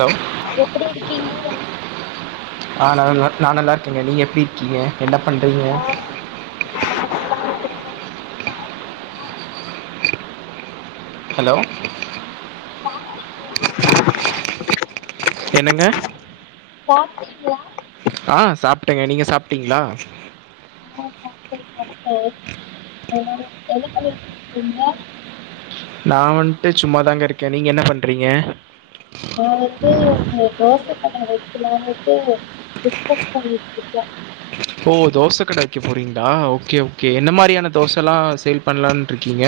Hello எப்டி இருக்கீங்க ஆ நல்ல நா நல்லாருக்கேங்க நீங்க எப்டி இருக்கீங்க என்ன பண்றீங்க சாப்ட்டீங்களா ஹலோ சாப்ட்டிங்ளா என்னங்க சாப்ட்டீங்ளா ஆ சாப்ட்டேங்க நீங்க சாப்ட்டிங்ளா ஆ சாப்டே சாப்டே என்ன பன்னிட்ருக்கீங்க நா வந்ட்டு சும்மாதாங்க இருக்கே நீங்க என்ன பண்றீங்க [unintelligible] ஒரு தோச கட வெக்கலான்ட்டு டிஸ்கஸ் பண்ணிட்டு இருக்கே ஓ தோச கட வக்கெ போறீங்ளா ஓகே ஓகே என்ன மாரியான தோசலா சேல் பண்ணலான் இருக்கீங்க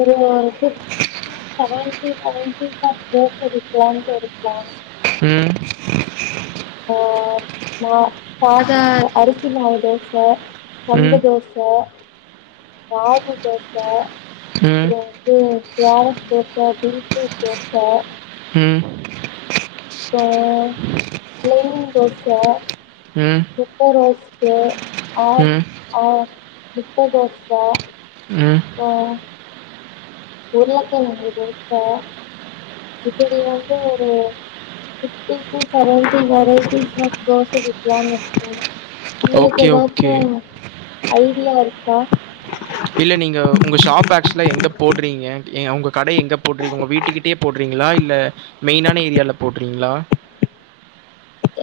ஒரு fifteen [inaudible] seventy varieties of dosa விக்குலான்ட்டு ஒரு பிளான் இருக்கு ம் ஆ மா [unintelligible] அரிசி மாவு தோச கம்பு ம் தோச ராகி தோச ம் அப்றொ ம் ரா தோச [unintelligible] தோச ம் அப்றோ ப்ளெய்ன் தோச ம் பெப்பர் ரோஸ்ட்டு ம் [unintelligible] முட்ட தோச ம் அப்றோ உருளக்கெழங்கு தோச இப்புடி வந்து ஒரு fifty to seventy varieties of dosa விக்லான் இருக்கே உங்களுக்கு ஓகே எதாச்சு ஓகே ஐடியா இருக்கா இல்ல நீங்க உங்க ஷாப் ஆக்ச்ஸலா எங்க போட்றீங்க உங்க கடை எங்க போட்றீங்க உங்க வீட்டுக்கிட்டே போட்றீங்களா இல்ல மெயினான ஏரியால போடுறீங்ளா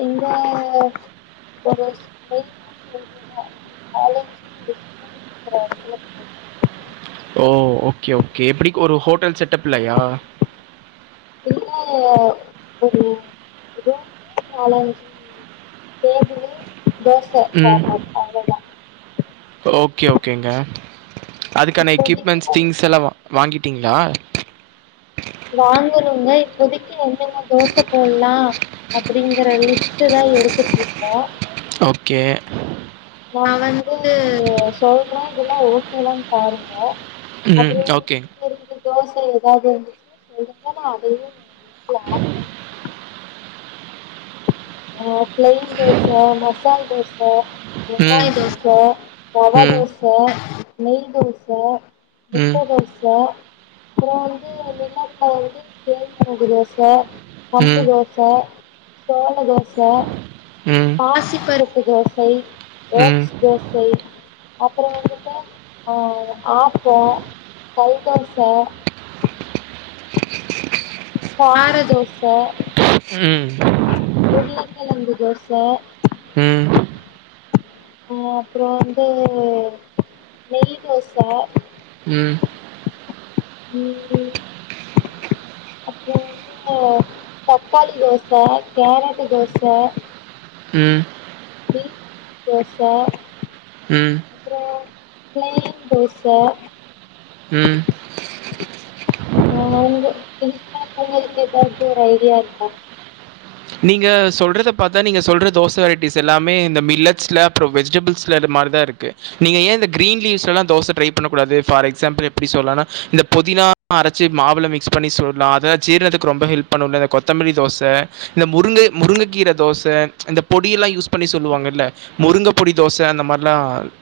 எங்க ஒரு மெயினான ஏரியா தா ரெண்டு காலேஜ்ஜு ஒரு ஸ்கூல் இருக்குற எடத்ல ஓ ஓகே ஓகே எப்டி ஒரு ஹோட்டல் செட்டப்லயா இல்ல ஒரு ம். [inaudible] [inaudible] [unintelligible] ஓகே ஓகேங்க அதுக்கான இப்போதைக்கு எக்யூப்மெண்ட்ஸ் வந்து திங்ஸ் எல்லா வாங்கிட்டிங்ளா வாங்கணுங்க இப்போதைக்கு வந்து என்னென்ன தோச போடலா அப்டிங்கற லிஸ்ட் தா எடுத்துட்டு இருக்கோ ஓகே நா வந்து சொல்ற இதெல்லா ஓகேல்லான்னு பாருங்க ம். அப்பற ஓகே. உங்களுக்கு இரு தோச ஏதாவது இருந்துச்சுன்னா சொல்லுங்க நா அதையு ஆட் பண்ணன் ஆ பிளைன் தோச மசால் தோச ம். வெங்காய தோச ரவா ம். தோச நெய் தோச ம். முட்ட தோச அப்பற வந்து வெல்லத்துல வந்து கேழ்வரகு தோச கம்பு ம். தோச சோள தோச ம். பாசிப்பருப்பு தோசை ம். ஓட்ஸ் தோசை அப்பற வந்துட்டு ஆப்ப கல் தோச கார தோச ம் உருளைக்கிழங்கு தோச ம். அஅப்பற வந்து நெய் தோச ம் ம்ம் இ வந்து தக்காளி தோச கேரட்டு தோச ம் பீட்ரூட் தோச ம். அப்பற பிளைன் தோச ம் அ உ இதுக்கு மேல உங்களுக்கு ஏதாச்சும் ஒரு ஐடியா இருக்கா நீங்க சொல்றத பாரத்தா நீங்க சொல்ற தோச வெரைட்டிஸ் எல்லாமே இந்த மில்லட்ஸ்ல அப்பற வெஜிடபிள்ஸ் ல இது மாதிரி தா இருக்கு நீங்க ஏய இந்த கிரீன் லீவஸ் எல்லா தோச ட்ரை பண்ணக் கூடாது பார் எக்ஸாம்பி எப்டி சொல்லா இந்த புதினா அரச்சு மாவுல மிக்ஸ் பண்ணி சூடுல்லடலா அதால் ஜீரணத்துக்கு ரொம்ப ஹெல்ப் பண்ணுலா இந்த கொத்தமல்லி தோச இந்த முருங்க முருங்கைக்கீரை தோச இந்த பொடிய எல்லா யூஸ் பண்ணி சொல்லுவாங்கல்ல முருங்க பொடி தோச அந்த மாதிரிலா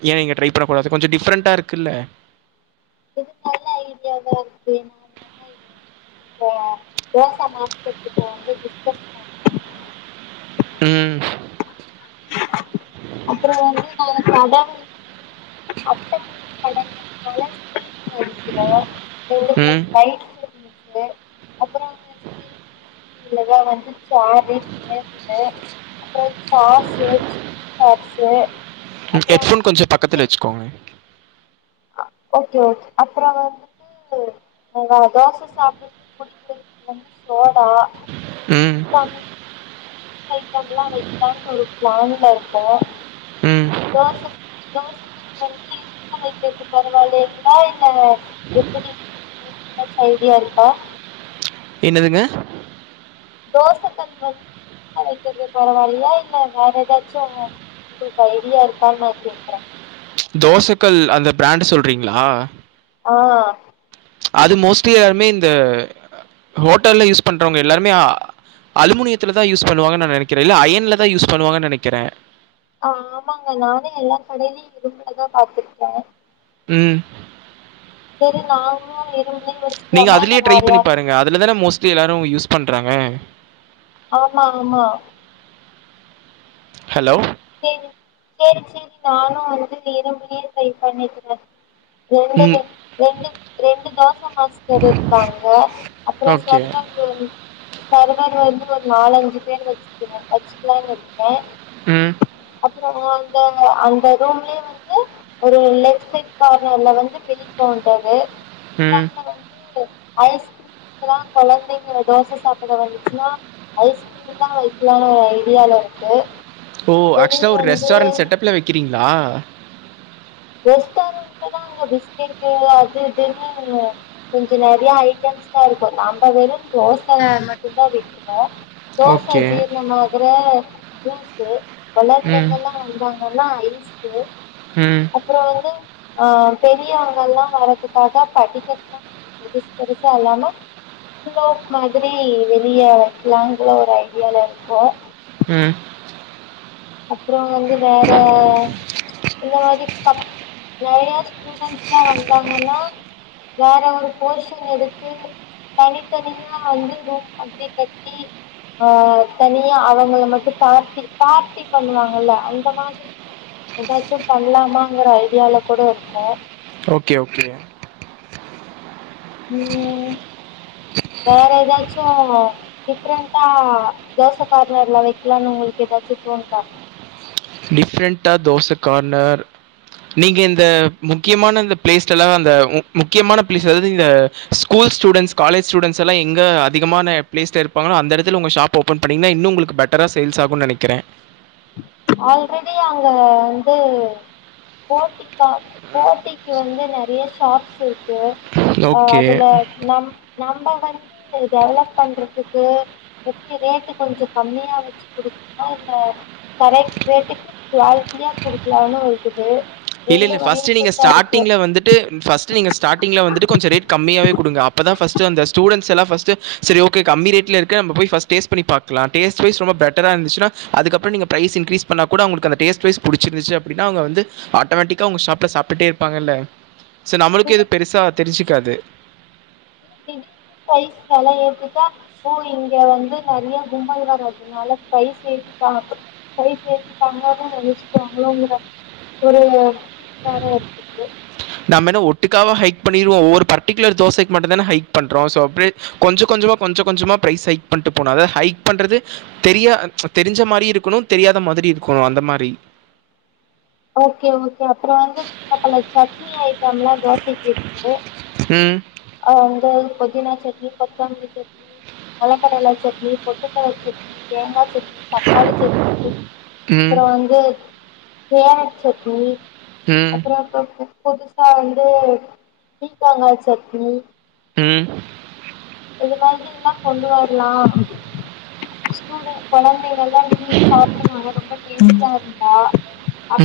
ஏய நீங்க ட்ரை பண்ணக்கூடாது கொஞ்ச டிஃப்ரண்டா இருக்குல்ல இது நல்ல ஐடியாவ இருக்கு நா வெண்ணுன்னா எய தோச மாஸ்டர் கிட்ட வந்து டிஸ்கஸ் பண்ற ம் அப்பற வந்து நாங்க சடங் அட்டமோட்ட படங்கள்னால சுவீட் அடிக்கிறோ ரெண்டு மூணு ம். லைட்ஸ் செட்டிங் இருக்கு அப்பற இதுலதா வந்து சேரு டேபிள் அப்பற சாஸு சில்லி சாஸு அப்புறோ ஹெட்ஃபோன் கொஞ்ச பக்கத்தில்ல வச்சுக்கோங்க ஓகே ஓகே அப்பற வந்துட்டு தோச சாப்படுறது குடிக்கிறதுக்கு வந்து சோடா ம் ஸ்ட்ரைட் எல்லா வைக்கலான்ட்டு ஒரு பிளானனுல இருக்கும் ம். தோச தோச கல்ல வந்து [unintelligible] வைக்கிறது பரவாயில்லேங்களா இல்ல எப்டி உங்களுக்கு எதாச்சும் ஐடியா இருக்கா என்னதுங்க தோச கல் வந்து இருப்புல வைக்கிறது பரவாயில்யா இல்ல வேற எதாச்சு உங்களுக்கு ஐடியா இருக்கான்னு நா கேக்குறே தோசக்கல் அந்த பிராண்டு சொல்றீங்ளா ஆ அது மோஸ்ட்லி எல்லாருமே இந்த ஹோட்டல்ல யூஸ் பண்றவங்க எல்லாருமே ஆ அலுமுனியத்துலதா யூஸ் பண்ணுவாங்கனு நா நெனைக்கிறே இல்ல அயன்ல தா யுஸ் பண்ணுவாங்கனு நெனைக்கிறே ஆ ஆமாங்க நானு எல்லா கடையிலயு இரும்புலதா பாத்துருக்க ம் சேரி நாங்களு இரும்புலே வச்சு நீங்க அதுலயே ட்ரை பண்ணி பாருங்க அதுல தான மோஸ்டலி எல்லாரு யூஸ் பண்றாங்க ஆமா ஆமா ஹலோ சேரி சேரி சேரி நானு வந்து இரும்புலே ட்ரை பண்ணிக்கிறே ரெண்டு ம் ரெண்டு ரெண்டு தோச மாஸ்டர் இருக்காங்க அப்றோ ஓகே சர்வ ர் சர்வர் வந்து ஒரு நாலஞ்சு பேர் வச்சுக்கே வச்சுக்கலான்னு இருக்கே ம் அப்றோ அந்த அந்த ரூம்லியே வந்து ஒரு லெஃப்ட் சைட் கார்னர்ல வந்து பில் கவுண்டர்ரு ம் ஐஸ்கிரீம்ல்லா கொழந்தைங்க தோச சாப்பிட வந்துச்சுன்னா ஐஸ் இனி தா வைக்கலானு ஒரு ஐடியால இருக்கு ஓ வெளிய ஆக்சுவலா ஒரு வந்து ரெஸ்டாரெண்ட் செட்டப்ல்ல வைக்கிறீங்ளா ரெஸ்டாரெண்ட்ல தா அங்க பிஸ்கெட்டு அது இதுன்னு கொஞ்சோ நெறைய ஐட்டம்ஸ்சா இருக்கு நம்ம வெறு தோச மட்டு தா விக்குறோ தோச ஓகே ஜீர்ணமாகுற ஜூஸு ம் கொழந்தைங்கெல்லா வந்தாங்கன்னா ஐஸு ம் அப்றோ வந்து அ பெரியவங்க எல்லா வரத்துக்காக படிக்கட்லா கொஞ்ச பெருசு பெருசா இல்லாமா சுலோப் மாதிரி வெளிய வைக்கலாங்கல ஒரு ஐடியால இருக்கோ ம் அப்றோ வந்து வேற இந்த மாதிரி கப் நெறைய ஸ்டூடென்ஸ்லா வந்தாங்கன்னா வேற ஒரு போர்ஷன் எடுத்து தனித்தனியா வந்து ரூம் மாதிரி கட்டி ஆ தனியா அவங்கள மட்டு பார்ட்டி பார்ட்டி பண்ணுவாங்கல்ல அந்த மாதிரி எதாச்சு பண்ணலாமாங்குற ஐடியால கூட இருக்கோ ஓகே ஓகே ம் வேற எதாச்சு டிஃப்ரெண்டா தோச கார்னர்ல வைக்கலானு உங்களுக்கு எதாச்சி தோனுதா டி ஃப்ரெண்ட்டா தோச கார்னர் நீங்க இந்த முக்கியமான இந்த பிளேஸ்ல்லா அந்த முக்கியமான பிளேஸ் அதாது இந்த ஸ்கூல்ஸூடென்ஸ் காலேஜ் ஸ்டூட்ஸ்ல்லா எங்க அதிகமான ப்ளேஸ்ல இருப்பாங்ளோ அந்த இடத்து உங்க ஸாப் ஓபன் பண்ணிங்ன்னா இன்னு உங்களுக்கு பெட்டரா சேல்ஸ் ஆகுனு நெனேக்கிறே ஆல்ரெடி அங்க வந்து போட்டி கா போட்டிக்கு வந்து நறைய ஷாப்ஸ் இருக்கு அ ஓகே அதுல நம் நம்ம வந்து டெவலப் பண்றதுக்கு எப்டி ரேட்டு கொஞ்சோ கம்மியா வச்சு குடுத்தா இல்ல கரெக்ட் ரேட்டுக்கு குவாலிட்டியா குடுக்கலானு இருக்குது ரெண்டு இல்லில்ல ஃபஸ்ட் மைண்ட் நீங்க செட்டா இருக்கு ஸ்டாடிங்ல வந்துட்டு ஃபஸ்ட் டு நீங்க ஸ்டாடிங்ல வந்து கொஞ்சோ ரேட் கமமியாவே குடுங்க அப்பதா ஃபஸ்ட் அந்த ஸ்டுடென்ட்ஸ் எல்லா ஃபஸ்ட் சரி ஓகே கம்மி ரேட்ல இருக்கு நம்ப போய் பஸ்ட டேஸ்ட் பண்ணி பாக்லா டேஸ்ட் வய்ஸ் ரொம்பட்டரா இருந்துச்ன்னா அதுப்றோ நீங்க பிரைஸ் இன்க்ரீஸ் பண்ணா கூட அவுங்ளுக்கு அந்த டேஸ்ட்வைஸ் புடிச்சிருந்துச்சு அப்டினா அவுங்க வந்து ஆட்டோமேட்டிக்காக உங்க ஷாப்ல சாப்டுட்டே இருப்பாங்கல்ல ஸோ நம்லுக்கு இல்ல எது பெருசா திடீர் தெரிஞ்சுக்காது இல்ல திடீர்னு ப்ரைஸ் வெல ஏத்திட்டா ஓ இங்க வந்து நறைய கும்பல் வரதுனால பிரைஸ் ஏத்திட்டாங்க ப்ரைஸ் ஏத்திட்டாங்கனு நெனைச்சுக்குவாங்ளோங்ற ஒரு பீல் வேர இருக்குது நம்ம என்ன ஒட்டுக்காவா ஹைக் பண்ணிருவோ ஒவ்வொரு பர்டிகுலர் தோசைக்கு மட்டுதான ஹைக் பண்றோ சோ அ கொஞ்ச கொஞ்சமா கொஞ்ச கொஞ்சமா பிரைஸ் ஹைக் பண்ணிட்டு போனாத ஹைக் பண்றது தெரியா தெரிஞ்ச மாரியு இருக்கணு தெரியாத மாதிரி இருக்கணு அந்த மாரி ஓகே ஓகே அப்றோ வந்து சில பல சட்னி ஐட்டம்லா தோசைக்கு இருக்கு ம் அ வந்து புதினா சட்னி கொத்தமல்லி சட்னி நிலக்கடலசட்னி பொட்டுக்கல்ல சட்னி தேங்கா சட்னி தக்காளி சட்னி ம் அப்றோ வந்து புதினா சட்னி ம் அப்றோ இப்ப புதுசா வந்து பீக்கங்கா சட்னி ம் இது மாதிரில்லா கொண்டு வர்லா ஸ்டுடென்ட்ஸ் கொழந்தைகள் விரும்பி சாப்புடுவாங்க ரொம்படேஸ்டா இருந்தா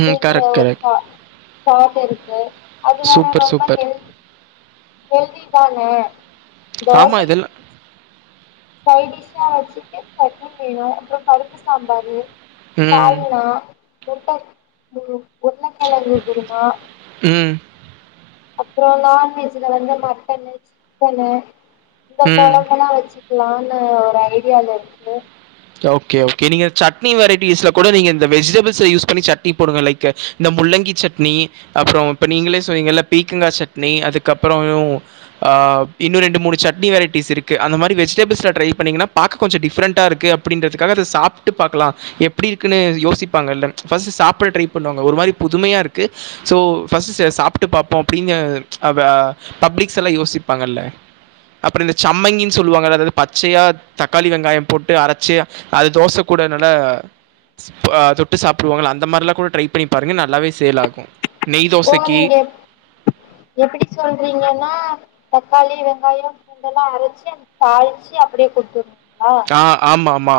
ம் கரெக்ட் ஒரு கரெக்ட் தா [unintelligible] இருக்கு அது வேற சூப்பர் ரொம்ப சூப்பர் ஹெல்த் ஹெல்த்தி தானே ஆமா இதெல்லா சைட் டிஷ்ஷா வச்சுட்டு சட்னி வேணு அப்றோ பருப்பு சாம்பாரு ம் சால்னா முட்ட குரு உருளக்கெழங்கு குருமா ம் அப்றோ நான்வெஜ்ல வந்து மட்டனு சிக்கனு இந்த ம் கொழம்பலா வச்சு க்குலானு ஒரு ஐடியால இருக்கு ஓகே ஓகே நீங்க சட்னி வெரைட்டிஸ்ல கூட நீங்க இந்த வெஜிடபிள்ஸ் யூஸ் பண்ணி சட்னி போடுங்க லைக் இந்த முள்ளங்கி சட்னி அப்றோ இப்ப நீங்ளே சொன்னீங்கள பீக்கங்கா சட்னி அதுக்கப்றோ இன்னு ரெண்டு மூனு சட்னி வெரைட்டிஸ் இருக்கு அந்த மாதிரி வெஜிடபிள்ஸில்ல ட்ரை பண்ணிங்கன்னா பாக்க கொஞ்சோ டிஃரெண்டா இருக்கு அப் அப்டின்றதுக்காக அத சாப்ட்டு பாக்லா எப்டி இருக்குன்னு யோசிப்பாங்க இல்ல ஃபஸ்ட்டு சாப்ட ட்ரை பண்ணுவாங்க ஒரு மாதிரி புதுமையா இருக்கு சோ ஃபஸ்ட் சாப்ட்டு பாப்போ அப்டின்னு அ பப்ளிக்ஸ்ல்லா யோசிப்பாங்கல்ல அப்றோ இந்த சம்மங்கின் சொல்லுவாங்கல அதாவ்து பச்சையா தக்காளி வெங்காயோ போட்டு அர ச்சு அது தோச கூட நல்லா தொட்டு சாப்பிடுவாங்கல அந்த மாரிலா கூட ட்ரை பண்ணி பாருங்க நல்லாவே சேல் ஆகு ஓ நீங்க எப்டி சொல்றீங்கன்னா தக்காளி வெங்காயம் பூண்டெல்லா அரைச்சு அத தாளிச்சு அப்படியே குடுத்துருவிங்களா கா ஆமா ஆமா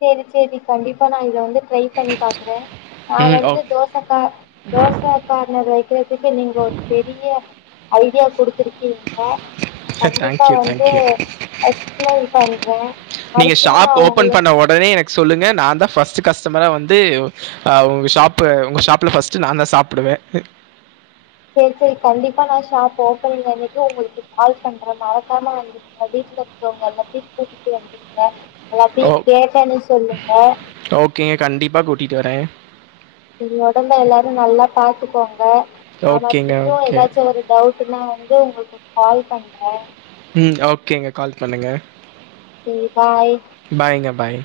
சேரி சேரி கண்டிப்பா நான் இத வந்து ட்ரை பண்ணி பாக்குறே நா ம் வந்து ஓகே தோசை ச கார் தோசை கார்னர் வைக்கறதுக்கு நீங்க ஒரு பெரிய ஐடியா குடுத்துருக்கீங்க நா கண்டிப்பா தேங்க்யூ வந்து தேங்க்யூ எக்ஸ்பிளைன் பண்றே நீங்க மறுபடியு நா ஷாப் ஓப்பன் உங்கள பண்ண ஒடனே எனக்கு சொல்லுங்க நான் தா ஃபஸ்ட் கஸ்டமரா வந்து ஆ உங்க ஷாப் உங்க ஷாப்ல ஃபஸ்ட் நான் தா சாப்புடுவே சேரி சேரி கண்டிப்பா நான் ஷாப் ஓப்பன் பண்ற அன்னைக்கு உங்களுக்கு கால் பண்றேன் மறக்காம வந்து உங்க வீட்டுல இருக்கவங்க எல்லாத்தையு கூட்டிட்டு வந்துடுங்க எல்லாத்தையு ஓ கேட்டேன்னு சொல்லுங்க ஓகே கண்டிப்பா கூட்டிட்டு வரே செரி உடம்ப எல்லாரு நல்லா பாத்துக்கோங்க நான் ஓகேங்க மறுபடியும் ஓகே எதாச்சு ஒரு டவுட்டுனா வந்து உங்களுக்கு கால் பண்றே ம் ஓகேங்க கால் பண்ணுங்க சேரி பாய் பாய்ங்க பாய்